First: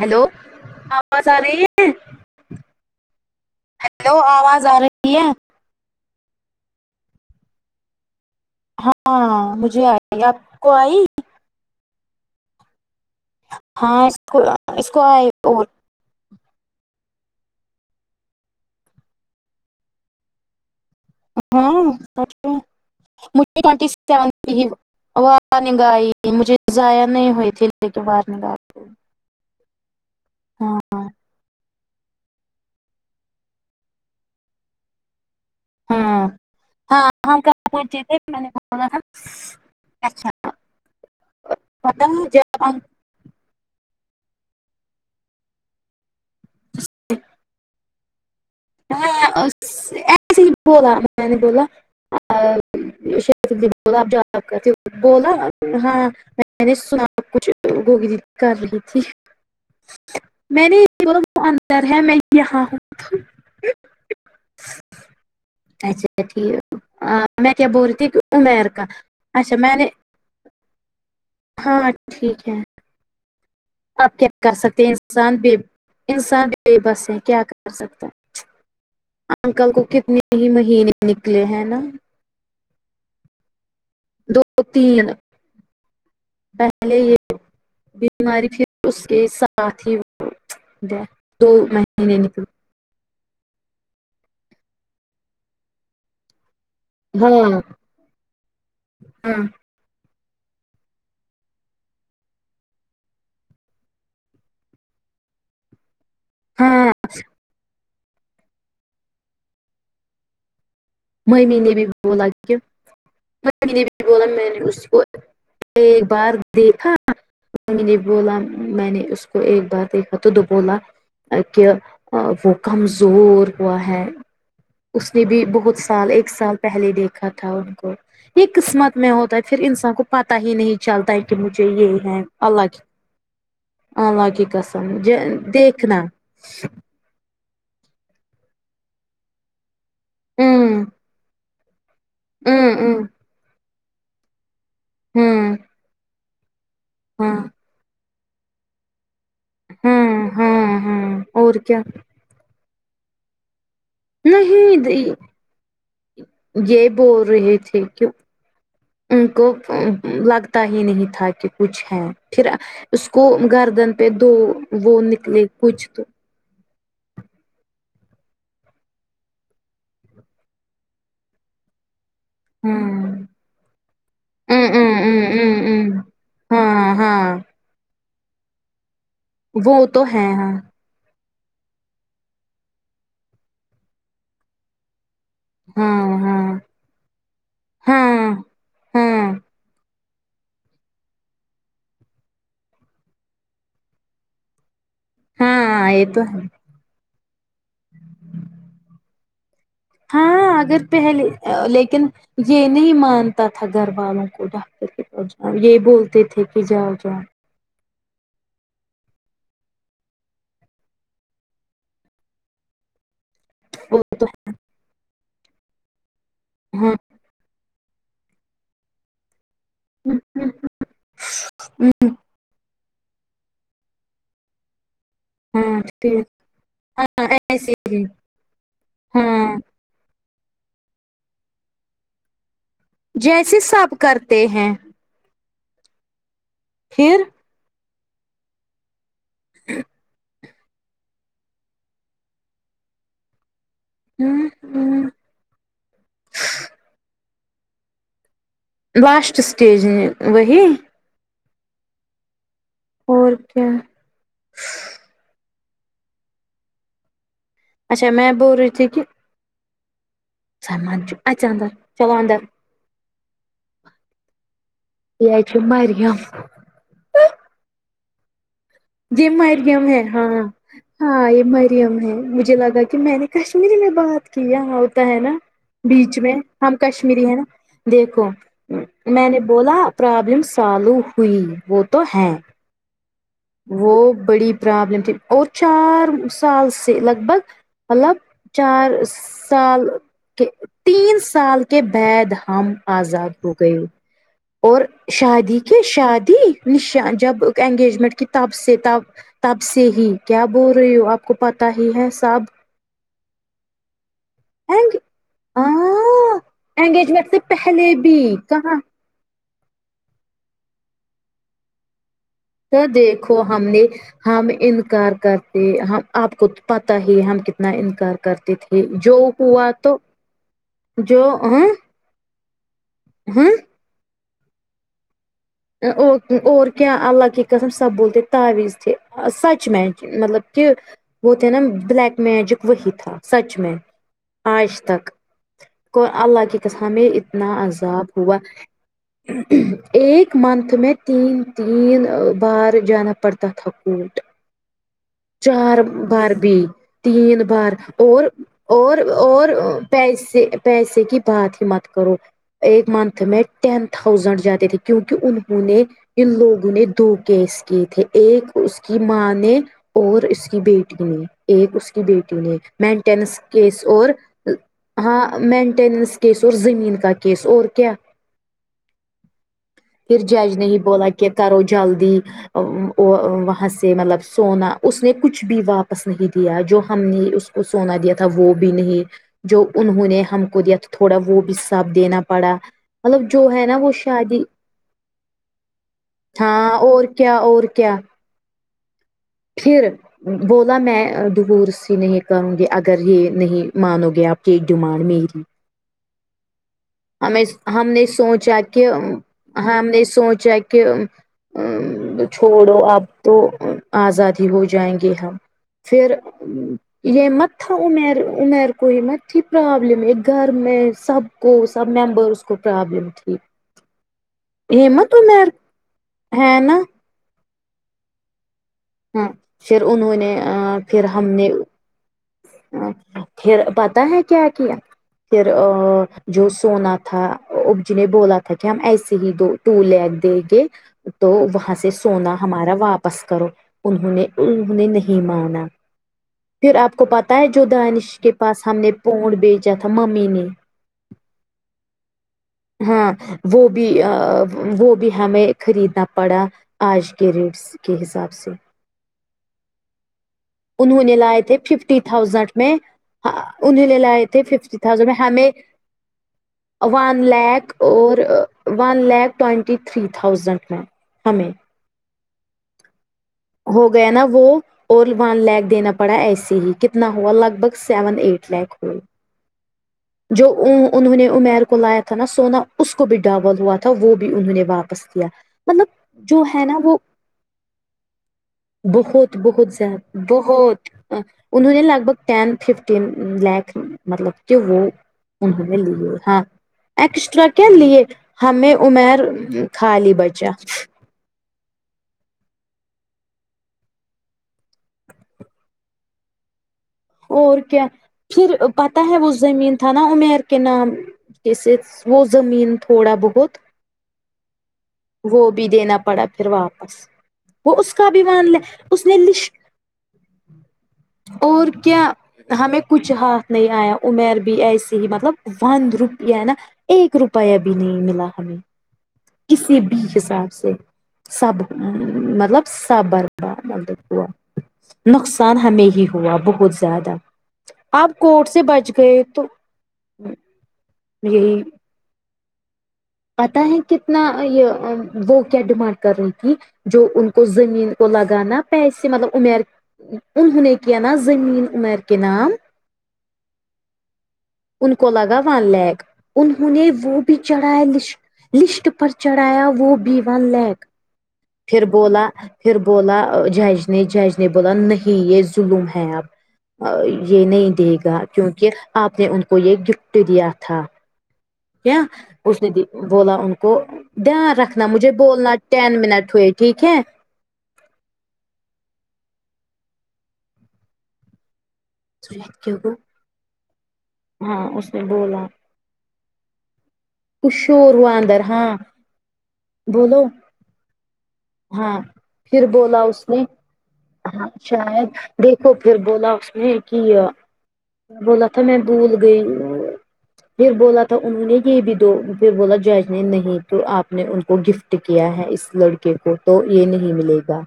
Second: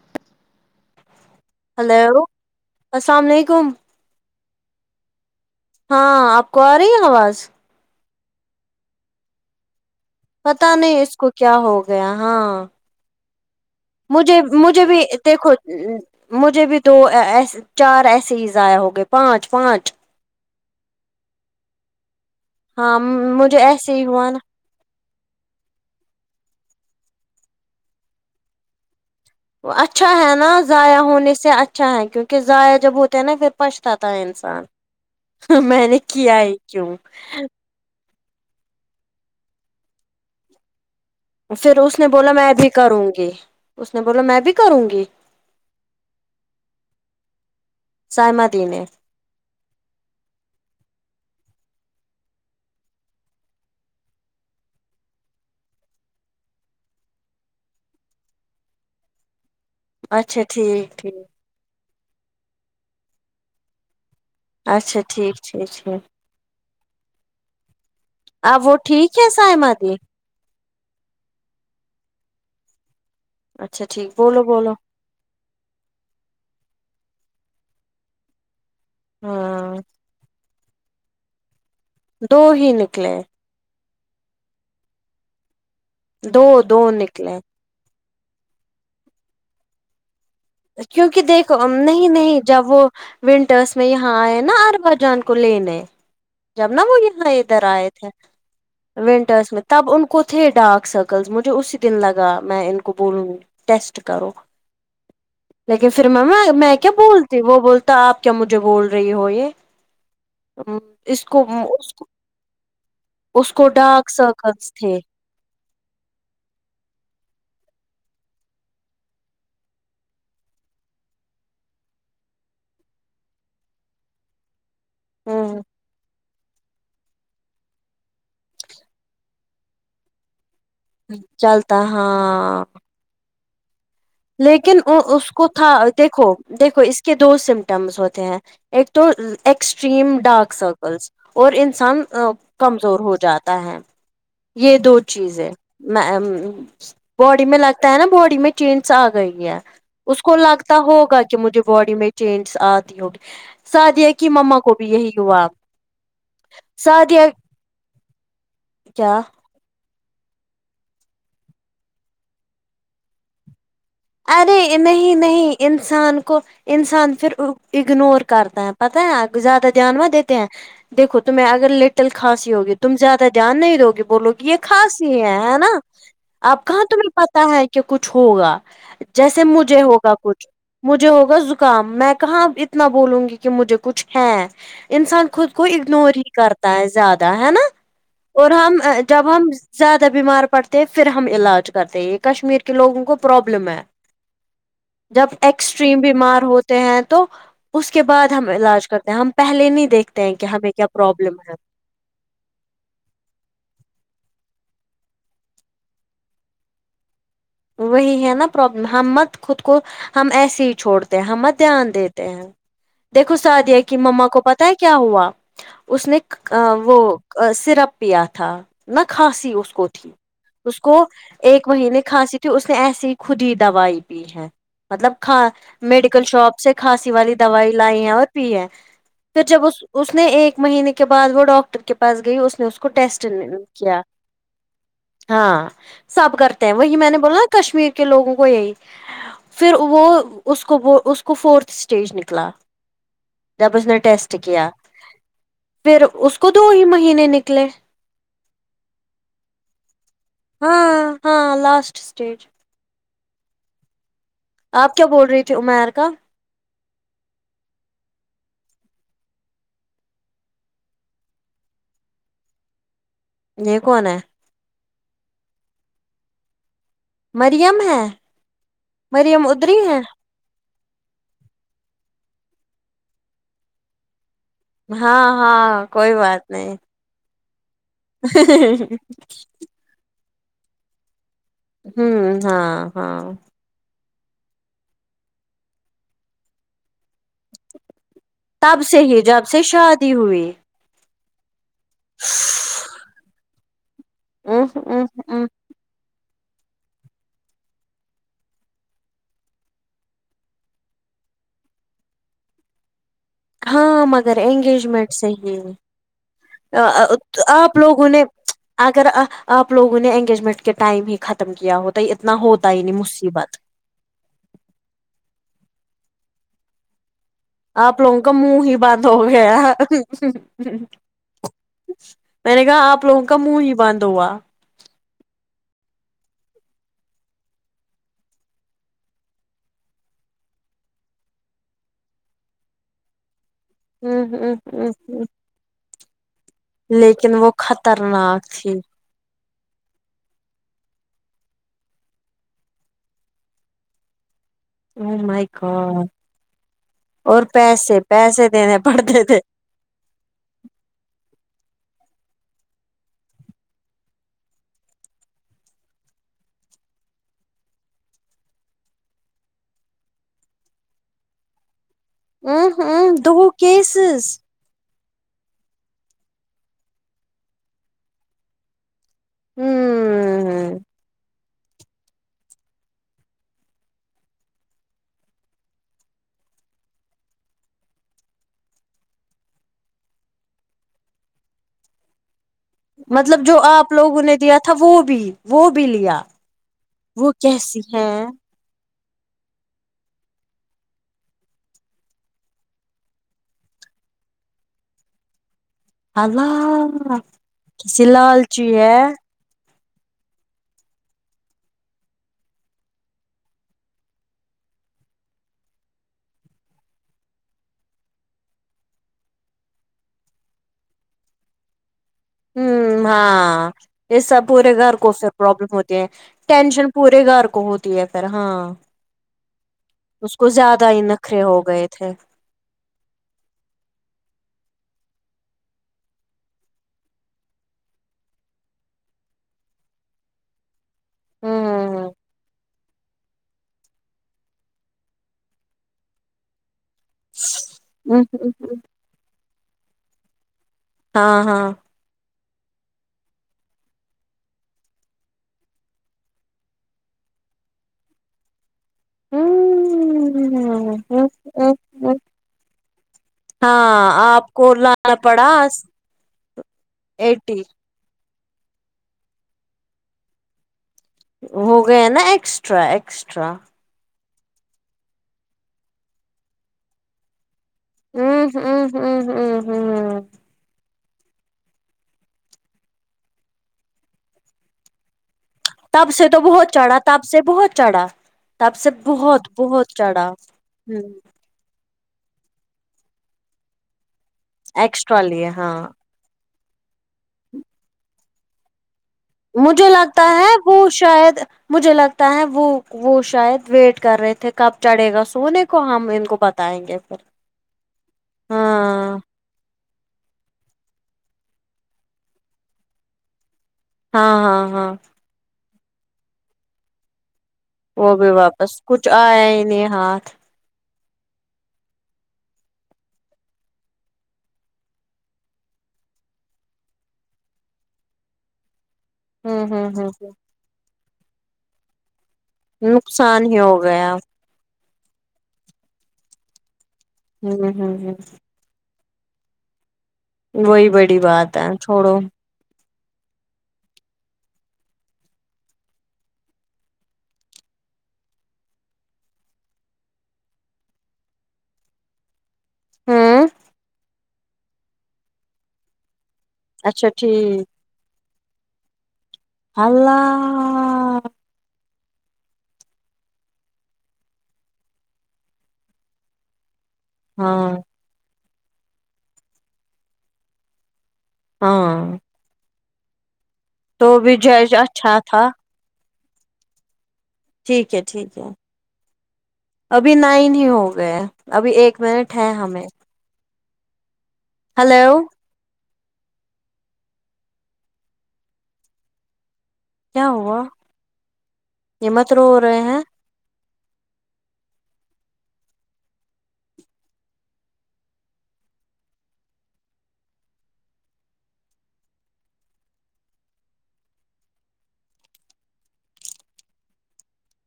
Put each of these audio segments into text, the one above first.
hello آواز آ رہی ہے ہیلو السلام علیکم ہیلو آواز آ رہی ہے ہاں آپ کو آ رہی ہے آواز ہاں مجھے آ پتا نہیں اس کو کیا ہو گیا ہاں ہاں اس کو مجھے مجھے اس بھی کو آئی دیکھو اور مجھے بھی دو ایسے چار ایسے ہی ضیاء ہو گئے پانچ پانچ ہاں مجھے ایسے ہی ہوا نا [inaudible] وارننگ آئی مجھے ضیاء نہیں ہوئی تھی لیکن وارننگ آئی اچھا ہے نا ہاں ضیاء ہونے سے اچھا ہے کیونکہ ضیاء جب ہوتے ہیں نا پھر پچتا ہے انسان ہ میں نے ہاں کیا ہے کیوں ہاں [inaudible] پھر اس پتہ نے ہے بولا میں جب بھی ہم کروں گی اس نے بولا میں بھی کروں گی سائمہ دی نے [inaudible] [inaudible] میں نے سنا کچھ گوگی دیی کر رہی تھی اچھا میں نہیں ٹھیک ٹھیک اندر ہے میں یہاں ہوں اچھا ٹھیک ٹھیک ٹھیک اچھا ٹھیک ہے ا میں کیا بول رہی تھی امیر اب وہ کا ٹھیک ہے اچھا میں نے سائمادی ہاں ٹھیک ہے اچھا ٹھیک آپ کیا بولو کر بولو سکتے ہیں انسان بے انسان بے بس ہے کیا کر سکتا انکل ہاں کو کتنے ہی مہینے نکلے ہیں نا دو ہی نکلے دو تین دو دو پہلے یہ نکلے ماری پھر اس کے ساتھ ہی ہے کیونکہ دو دیکھو نہیں مہینے نہیں نکلے جب وہ ونٹرس میں یہاں آئے نا ارب جان کو لینے جب نا وہ یہاں ہاں ادھر آئے تھے ہاں ونٹرس میں تب ان کو تھے ڈارک سرکلس مجھے اسی دن لگا میں ان کو بولوں گی ٹیسٹ کرو لیکن پھر میم میں کیا ہاں بولتی وہ بولتی تو آپ کیا مجھے بول رہی ہو یہ ہ ممی نے بھی بولا اس کو کہمی نے بھی ڈارک بولا میں نے سرکلس اس تھے کو [inaudible] ایک بار دیکھا ممی نے بولا میں نے اس کو ایک بار دا تد بولا کہ وہ کمزور ہوا ہے اس نے بھی ہوں بہت سال ایک سال پہلے دیکھا تھا ان کو یہ قسمت میں ہوتا ہے پھر انسان کو پتا ہی نہیں چلتا ہے کہ مجھے چلتا یہ ہے ہاں اللہ کی اللہ کے لیکن قسم او ج اس کو تھا دیکھنا دیکھو دیکھو اس کے دو سمٹمس ہوتے ہیں ایک تو ایکسٹریم ڈارک ہوں سرکلس اور انسان ہوں کمزور ہوں ہو جاتا ہے یہ دو چیزیں ہوں ہاں باڈی میں لگتا ہے نا باڈی میں چینج آ گئی ہے اس ہاں کو لگتا ہاں ہاں ہوگا کہ اور مجھے کیا باڈی میں چینس آتی ہوگی سادیا کی مما کو نہیں بھی یہی د- ہوا یہ سعدیہ بول رہے تھے کہ کیا ان کو لگ تا ہی نہیں تھا کہ کچھ ہے پھر اس کو گردن پہ دو ارے وہ نہیں نکلے نہیں کچھ تو انسان کو انسان پھر اگنور کرتا ہے پتہ ہے زیادہ دھیان و دیتے ہیں دیکو تمہیں اگر لٹ ٹل کھانسی ہوگی تم ہاں زیادہ جان نہیں دو گے بولو گی یہ ہوں ہوں کھانسی ہوں ہے ہے نا ہوں ہوں آپ کہاں ہاں تمہیں ہاں پتا ہے کہ کچھ ہوگا جیسے مجھے وہ تو ہوگا ہے کچھ ہاں مجھے ہوگا زکام میں کہاں اتنا بولوں گی کہ مجھے کچھ ہے انسان خود کو ہاں اگنور ہی ہاں کرتا ہے زیادہ ہے نا ہاں اور ہم ہاں جب ہم زیادہ بیمار پڑتے ہیں پھر ہم علاج کرتے یہ کشمیر کے لوگوں کو پرابلم ہے جب ہاں ایکسٹریم یہ تو ہے بیمار ہوتے ہیں تو اس کے بعد ہم علاج کرتے ہیں ہم پہلے نہیں دیکھتے ہیں کہ ہاں ہمیں اگر کیا پہلے پرابلم ہے لیکن یہ نہیں مانتا تھا گھر والوں کو ڈاکٹر کے پاس جاؤ یہ بولتے تھے کہ جاؤ جاؤ وہی ہے نا پرابلم ہم مت خود کو ہم ایسے ہی چھوڑتے ہیں ہم مت دھیان دیتے ہیں دیکھو سعادیہ کی ماما کو پتا ہے کیا ہوا اس نے ہاں وہ سرپ پیا تھا نہ کھانسی اس کو تھی اس کو ایک مہینے کھانسی تو اس نے ایسی ہی خود ہی دوائی پی ہے مطلب کا ہاں پھر میڈیکل شاپ سے کھانسی ہاں والی ایسے دوائی ہی لائی ہے اور پی ہے پھر ہاں جب اس نے ایک مہینے کے بعد وہ ڈاکٹر کے پاس گئی اس نے اس کو کو ٹیسٹ جیسے سب کیا کرتے ہیں ہاں سب کرتے ہیں وہی میں نے پھر بولا کشمیر کے لوگوں کو یہی پھر وہ اس کو اس کو فورتھ اسٹیج نکلا جب اس نے ٹیسٹ ہوں کیا ہوں پھر اس کو دو ہی مہینے نکلے لاسٹ سٹیج وہی ہاں ہاں لاسٹ اسٹیج اور کیا آپ کیا بول رہی تھی عمیر کا اچھا میں بول رہی تھی کہ سمان اچھا اندر چلو اندر یہ کون ہے یہ ہے مریم مریم ہے جی مریم ہے ہاں ہاں یہ مریم ہے مجھے لگا کہ میں نے کشمیری میں بات کیا ہوتا ہے ہاں نا ہاں کوئی بیچ میں بات نہیں ہم کشمیری ہے نا دیکھو میں نے بولا پرابلم سالو ہوئی وہ تو ہے ہوں ہاں ہاں وہ بڑی پرابلم تھی اور چار سال سے لگ بھگ مطلب تب چار سے ہی جب سے سال شادی کے ہوئی تین سال کے بعد ہم ا آزاد ہو گئے اور ا ا شادی کے کے شادی نشا جب انگیجمنٹ کی تب سے تب تب سے ہی کیا بول رہی ہو آپ کو پتا ہی ہے سب ہاں مگر اینگ انگیجمنٹ صحیح ہاں ہے انگیجمنٹ سے آپ پہلے لوگوں بھی نے کہاں اگر آپ لوگوں نے انگیجمنٹ کے ٹائم ہی ختم کیا ہوتا تو اتنا ہو تو دیکھو ہم نے ہم انکار کرتے ہم آپ کو پتا ہی ہم کت آپ لوگوں کا منہ ہی بند ہو گیا تو جو ہاں میں نے کہا آپ لوگوں کا ہاں منہ ہی بند ہوا ااور کیا اللہ کی قسم سب بولتے تاویز ت تھے سچ میچ مطلب کہ وہ تھے نا بلیک میجک وہی تھا سچ میں ہ ہ آج ہ تک کو اللہ کی ہمیں لیکن اتنا وہ عذاب ہوا خطرناک تھی ایک منت میں تین تین بار جانہ پڑتا تھاکوٹ او مائی چار گاڈ بار بھی تین اور بار پیسے اور پیسے دینے اور پڑتے تھے اور پیسے پیسے کی بات ہی مت کرو ایک منتھ میں ٹین تھاؤزینڈ جاتے تھے کیونکہ انہوں نے ان لوگوں نے دو کیس کیے تھے ایک اس کی ماں نے اور اس کی بیٹی نے ایک اس کی بیٹی نے ہ ہ مینٹینس دو کیس اور کیسز ہاں مینٹیننس کیس اور زمین کا کیس اور کیا پھر جیج نے ہ ہی بولا کہ کرو جلدی وہاں سے مطلب سونا اس نے کچھ بھی واپس نہیں دیا جو ہم نے اس کو سونا دیا تھا وہ بھی نہیں جو انہوں نے ہم کو دیا تھوڑا وہ بھی سب دینا پڑا مطلب جو ہے نا وہ آپ لوگوں نے شادی دیا تھا وہ بھی وہ بھی لیا ہاں اور وہ کیا کیسی ہے کھر بولا میں دور سی نہیں کروں گی اگر یہ نہیں مانو گے آپ کی ڈیمانڈ میری اللہ ہمیں ہم نے کیسی سوچا لالچی کہ ہے ہم نے سوچا کہ ا چھوڑو اب تو آزاد ہی ہو جائیں گے ہم پھر یہ متا امیر امیرر کوئی متھیی پرابلم ہے گھر میں سب کو سب ممبرس کو ہ پرابلم تھی ہاں یہ سب پورے گھر کو ہمت اسے عمیر پرابلم ہوتی ہیں ہے نا ٹینشن پورے گھر کو ہوتی ہے پھر ہاں ہاں پھر انہوں نے اس کو زیادہ ہی نخرے ہو گئے تھے ا پھر پتا ہے کیا کیا پھر جو سونا تھا اب جی نے بولا تھا کہ ہم ایسے ہی دو ٹو لگ دے گے تو وہاں سے ہوں سونا ہمارا واپس کرو انہوں نے انہوں نے نہیں مانا پھر آپ کو پتا ہے جو دانش کے پاس ہم نے پونڈ بیچا تھا ممی نے ہاں ہاں ہاں وہ بھی وہ بھی ہمیں خریدنا پڑا آج کے ریٹ سے کے حساب سے انہوں نے لائے تھے ففٹی تھاؤزینڈ میں ہاں انہیں لے ہاں لئے تھے آپ کو ففٹی تھازینڈ میں لانا پڑا ہمیں ون ایٹی لھک اور one lakh twenty three thousand میں ہمیں ہو گیا نا ایکسٹرا ایکسٹرا ہو گیا نا وہ اور ون لیک دینا پڑا ایسے ہی کتنا ہوا لگ بھگ سیون ہوں ایٹ لیک ہوں ہوئے ہوں ہوں ہوں جو اں انہوں نے امیر کو لایا تھا نا سونا اس کو بھی ڈابول ہوا تھا وہ بھی انہوں نے واپس دیا تب سے تو بہت چڑھا تب سے بہت چڑھا تب سے بہت بہت زد چڑھا بہت ہ انہ نے لگ بھ ٹین ففٹین لیک مطلب کہ وہ ایکسٹرا لیے انہوں نے ہاں لیے ہاں ایکسٹرا کیا لیے ہمیں عمیر مجھے خالی لگتا ہے بچا وہ شاید مجھے لگتا ہے وہ وہ شاید ویٹ کر رہے تھے کب چڑھے گا سونے کو ہم ان کو بتائیں گے پھر اور کیا پھر پتا ہاں ہے وہ زمین تھا نا امیر کے نام وہ زمین تھوڑا بہت ہاں ہاں ہاں وہ بھی دینا پڑا پھر واپس وہ اس کابھی بھی مان لے واپس اس کچھ نے لش آیا ہی نہیں ہاتھ اور کیا ہمیں کچھ ہاتھ نہیں آیا امیر بھی ایسی ہی مطلب ون روپیا ہے نا ایک روپیہ بھی نہیں ملا ہمیں ہوں کسی ہوں بھی ہ ہ حساب سے سب مطلب [unintelligible] نقصان سابرمہ ہی ہو مندر گیا ہوا نقصان ہمیں ہی ہوا بہت زیادہ ہ ہ ہ آپ کوٹ سے بچ گئے تو وہی بڑی بات یہی ہے چھوڑو پتا ہے کتنا یہ وہ کیا ڈیمانڈ کر رہے ہیں کی جو ان کو زمین کو لگانا پیسے مطلب امیر انہوں نے کیا نا زمین عمیر کے نام ہاں ان کو لگا ون لیک انہوں نے اچھا وہ بھی ٹھیک چڑھایا لس لسٹ پر چڑھایا وہ بھی ون لییک اللہ پھر بولا پھر بولا جج نے جج نے بولا نہیں یہ ظلم ہے اب یہ نہیں ہاں دے گا کیونکہ آپ نے ان کو یہ گفٹ دیا تھا کیا ہاں اس نے بولا ان کو تو بھی دھیان جج رکھنا مجھے اچھا تھا بولنا ٹین منٹ ہوئے ٹھیک ہے ٹھیک ہے ٹھیک ہے ابھی نائن ہی ہو گئے ابھی ایک منٹ ہے ہمیں [unintelligible] ہاں اس نے ہلو بولا کچھ شور ہوا اندر ہاں بولو کیا ہوا ہاں یہ مت رو پھر رہے ہیں بولا اس نے ہاں شاید دیکھو پھر بولا اس نے کہ بولا تھا میں بھول گئی ہو پھر بولا تھا انہوں نے کہ یہ بھی دو پھر بولا جج نے نہیں تو آپ نے ان کو گفٹ کیا ہے اس لڑکے کو تو یہ نہیں ملے گا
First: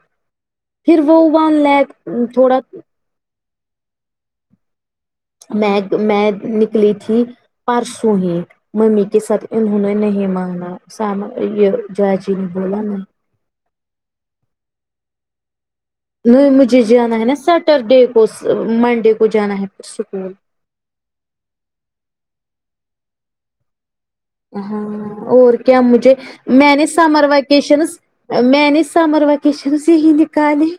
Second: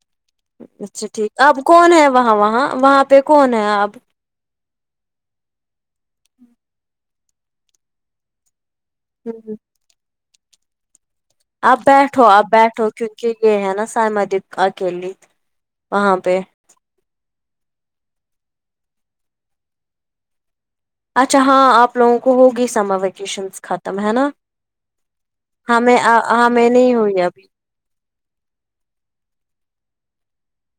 پھر اچھا وہ ٹھیک اب ون کون لیک ہے وہاں تھوڑا وہاں وہاں پہ کون ہے آب میں میں نکلی تھی پرسوں ہی ممی کے ساتھ انہوں نے نہیں مانا سام یہ جاجی نے بولا ن کی یہ ہے نا سائ [unintelligible] مد آکی لی نہیں مجھے جانا ہے نا سیٹرڈے کو س منڈے کو جانا ہے اور اسکول اچھا ہاں آپ لوگوں کو ہوگی سمر ویکیشنس ختم ہے نا ہاں اور کیا ہمیں مجھے ہمیں میں نے نہیں ہوئی سمر ابھی وکیشنز میں نے سمر وکیشنز سے ہی نکالی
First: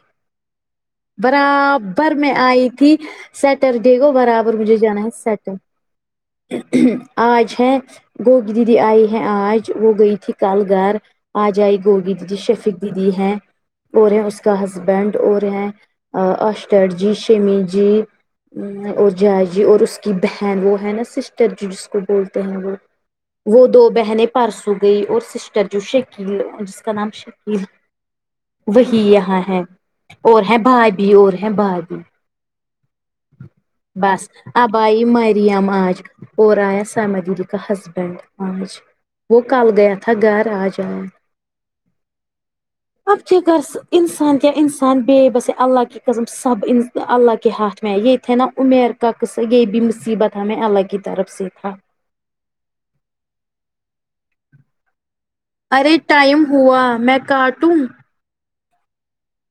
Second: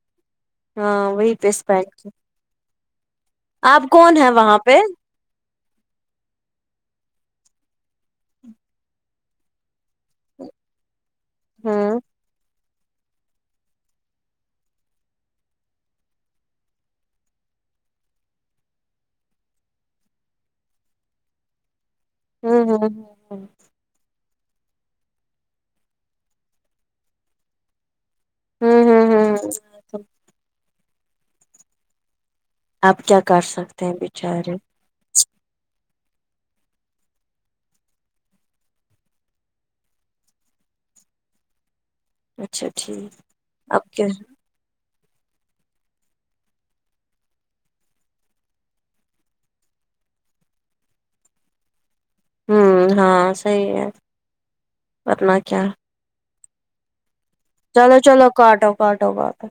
ہاں وہی پہ اسپینڈ برابر میں آئی تھی آپ سیٹرڈے کو کون ہے برابر وہاں مجھے پہ جانا ہے سیٹر آج ہے گوگی دیدی آئی ہے آج وہ گئی تھی کل گھر اج آئی ہوں گوگی دیدی شفیق دیدی ہے اور ہیں اس کا ہسبینڈ اور ہیں آشٹر جی شیمی جی اور جائے جی اور اس کی بہن وہ ہے نا سسٹر جی جس کو بولتے ہیں ہوں وہ ہ وہ دو بہنیں پر سو گئی اور سسٹر جو شکیل جس کا نام شکیل ہ وہی ہ یہاں ہ ہے ہ اور ہیں بھابھی اور ہے بھابھی آپ کیا کر سکتے ہیں بچارے بائی مریم اج اور آیا سمدین کاہ ہسبنڈ ماج وہ کل گیا تھا گھر آج آ اچھا ٹھیک ابچ گس اب کیا انسان کہ انسان بے بس اللہ کی قسم سب انا اللہ کے ہاتھ میں یہ تھے نا عمیر کا قصہ یہ بھی مصیبت ہمیں اللہ کی طرف سے تھا ہوں ہاں صحیح ہے اپنا کیا ارے ٹائم ہوا میں کاٹ چلو چلو کاٹو کاٹو کاٹو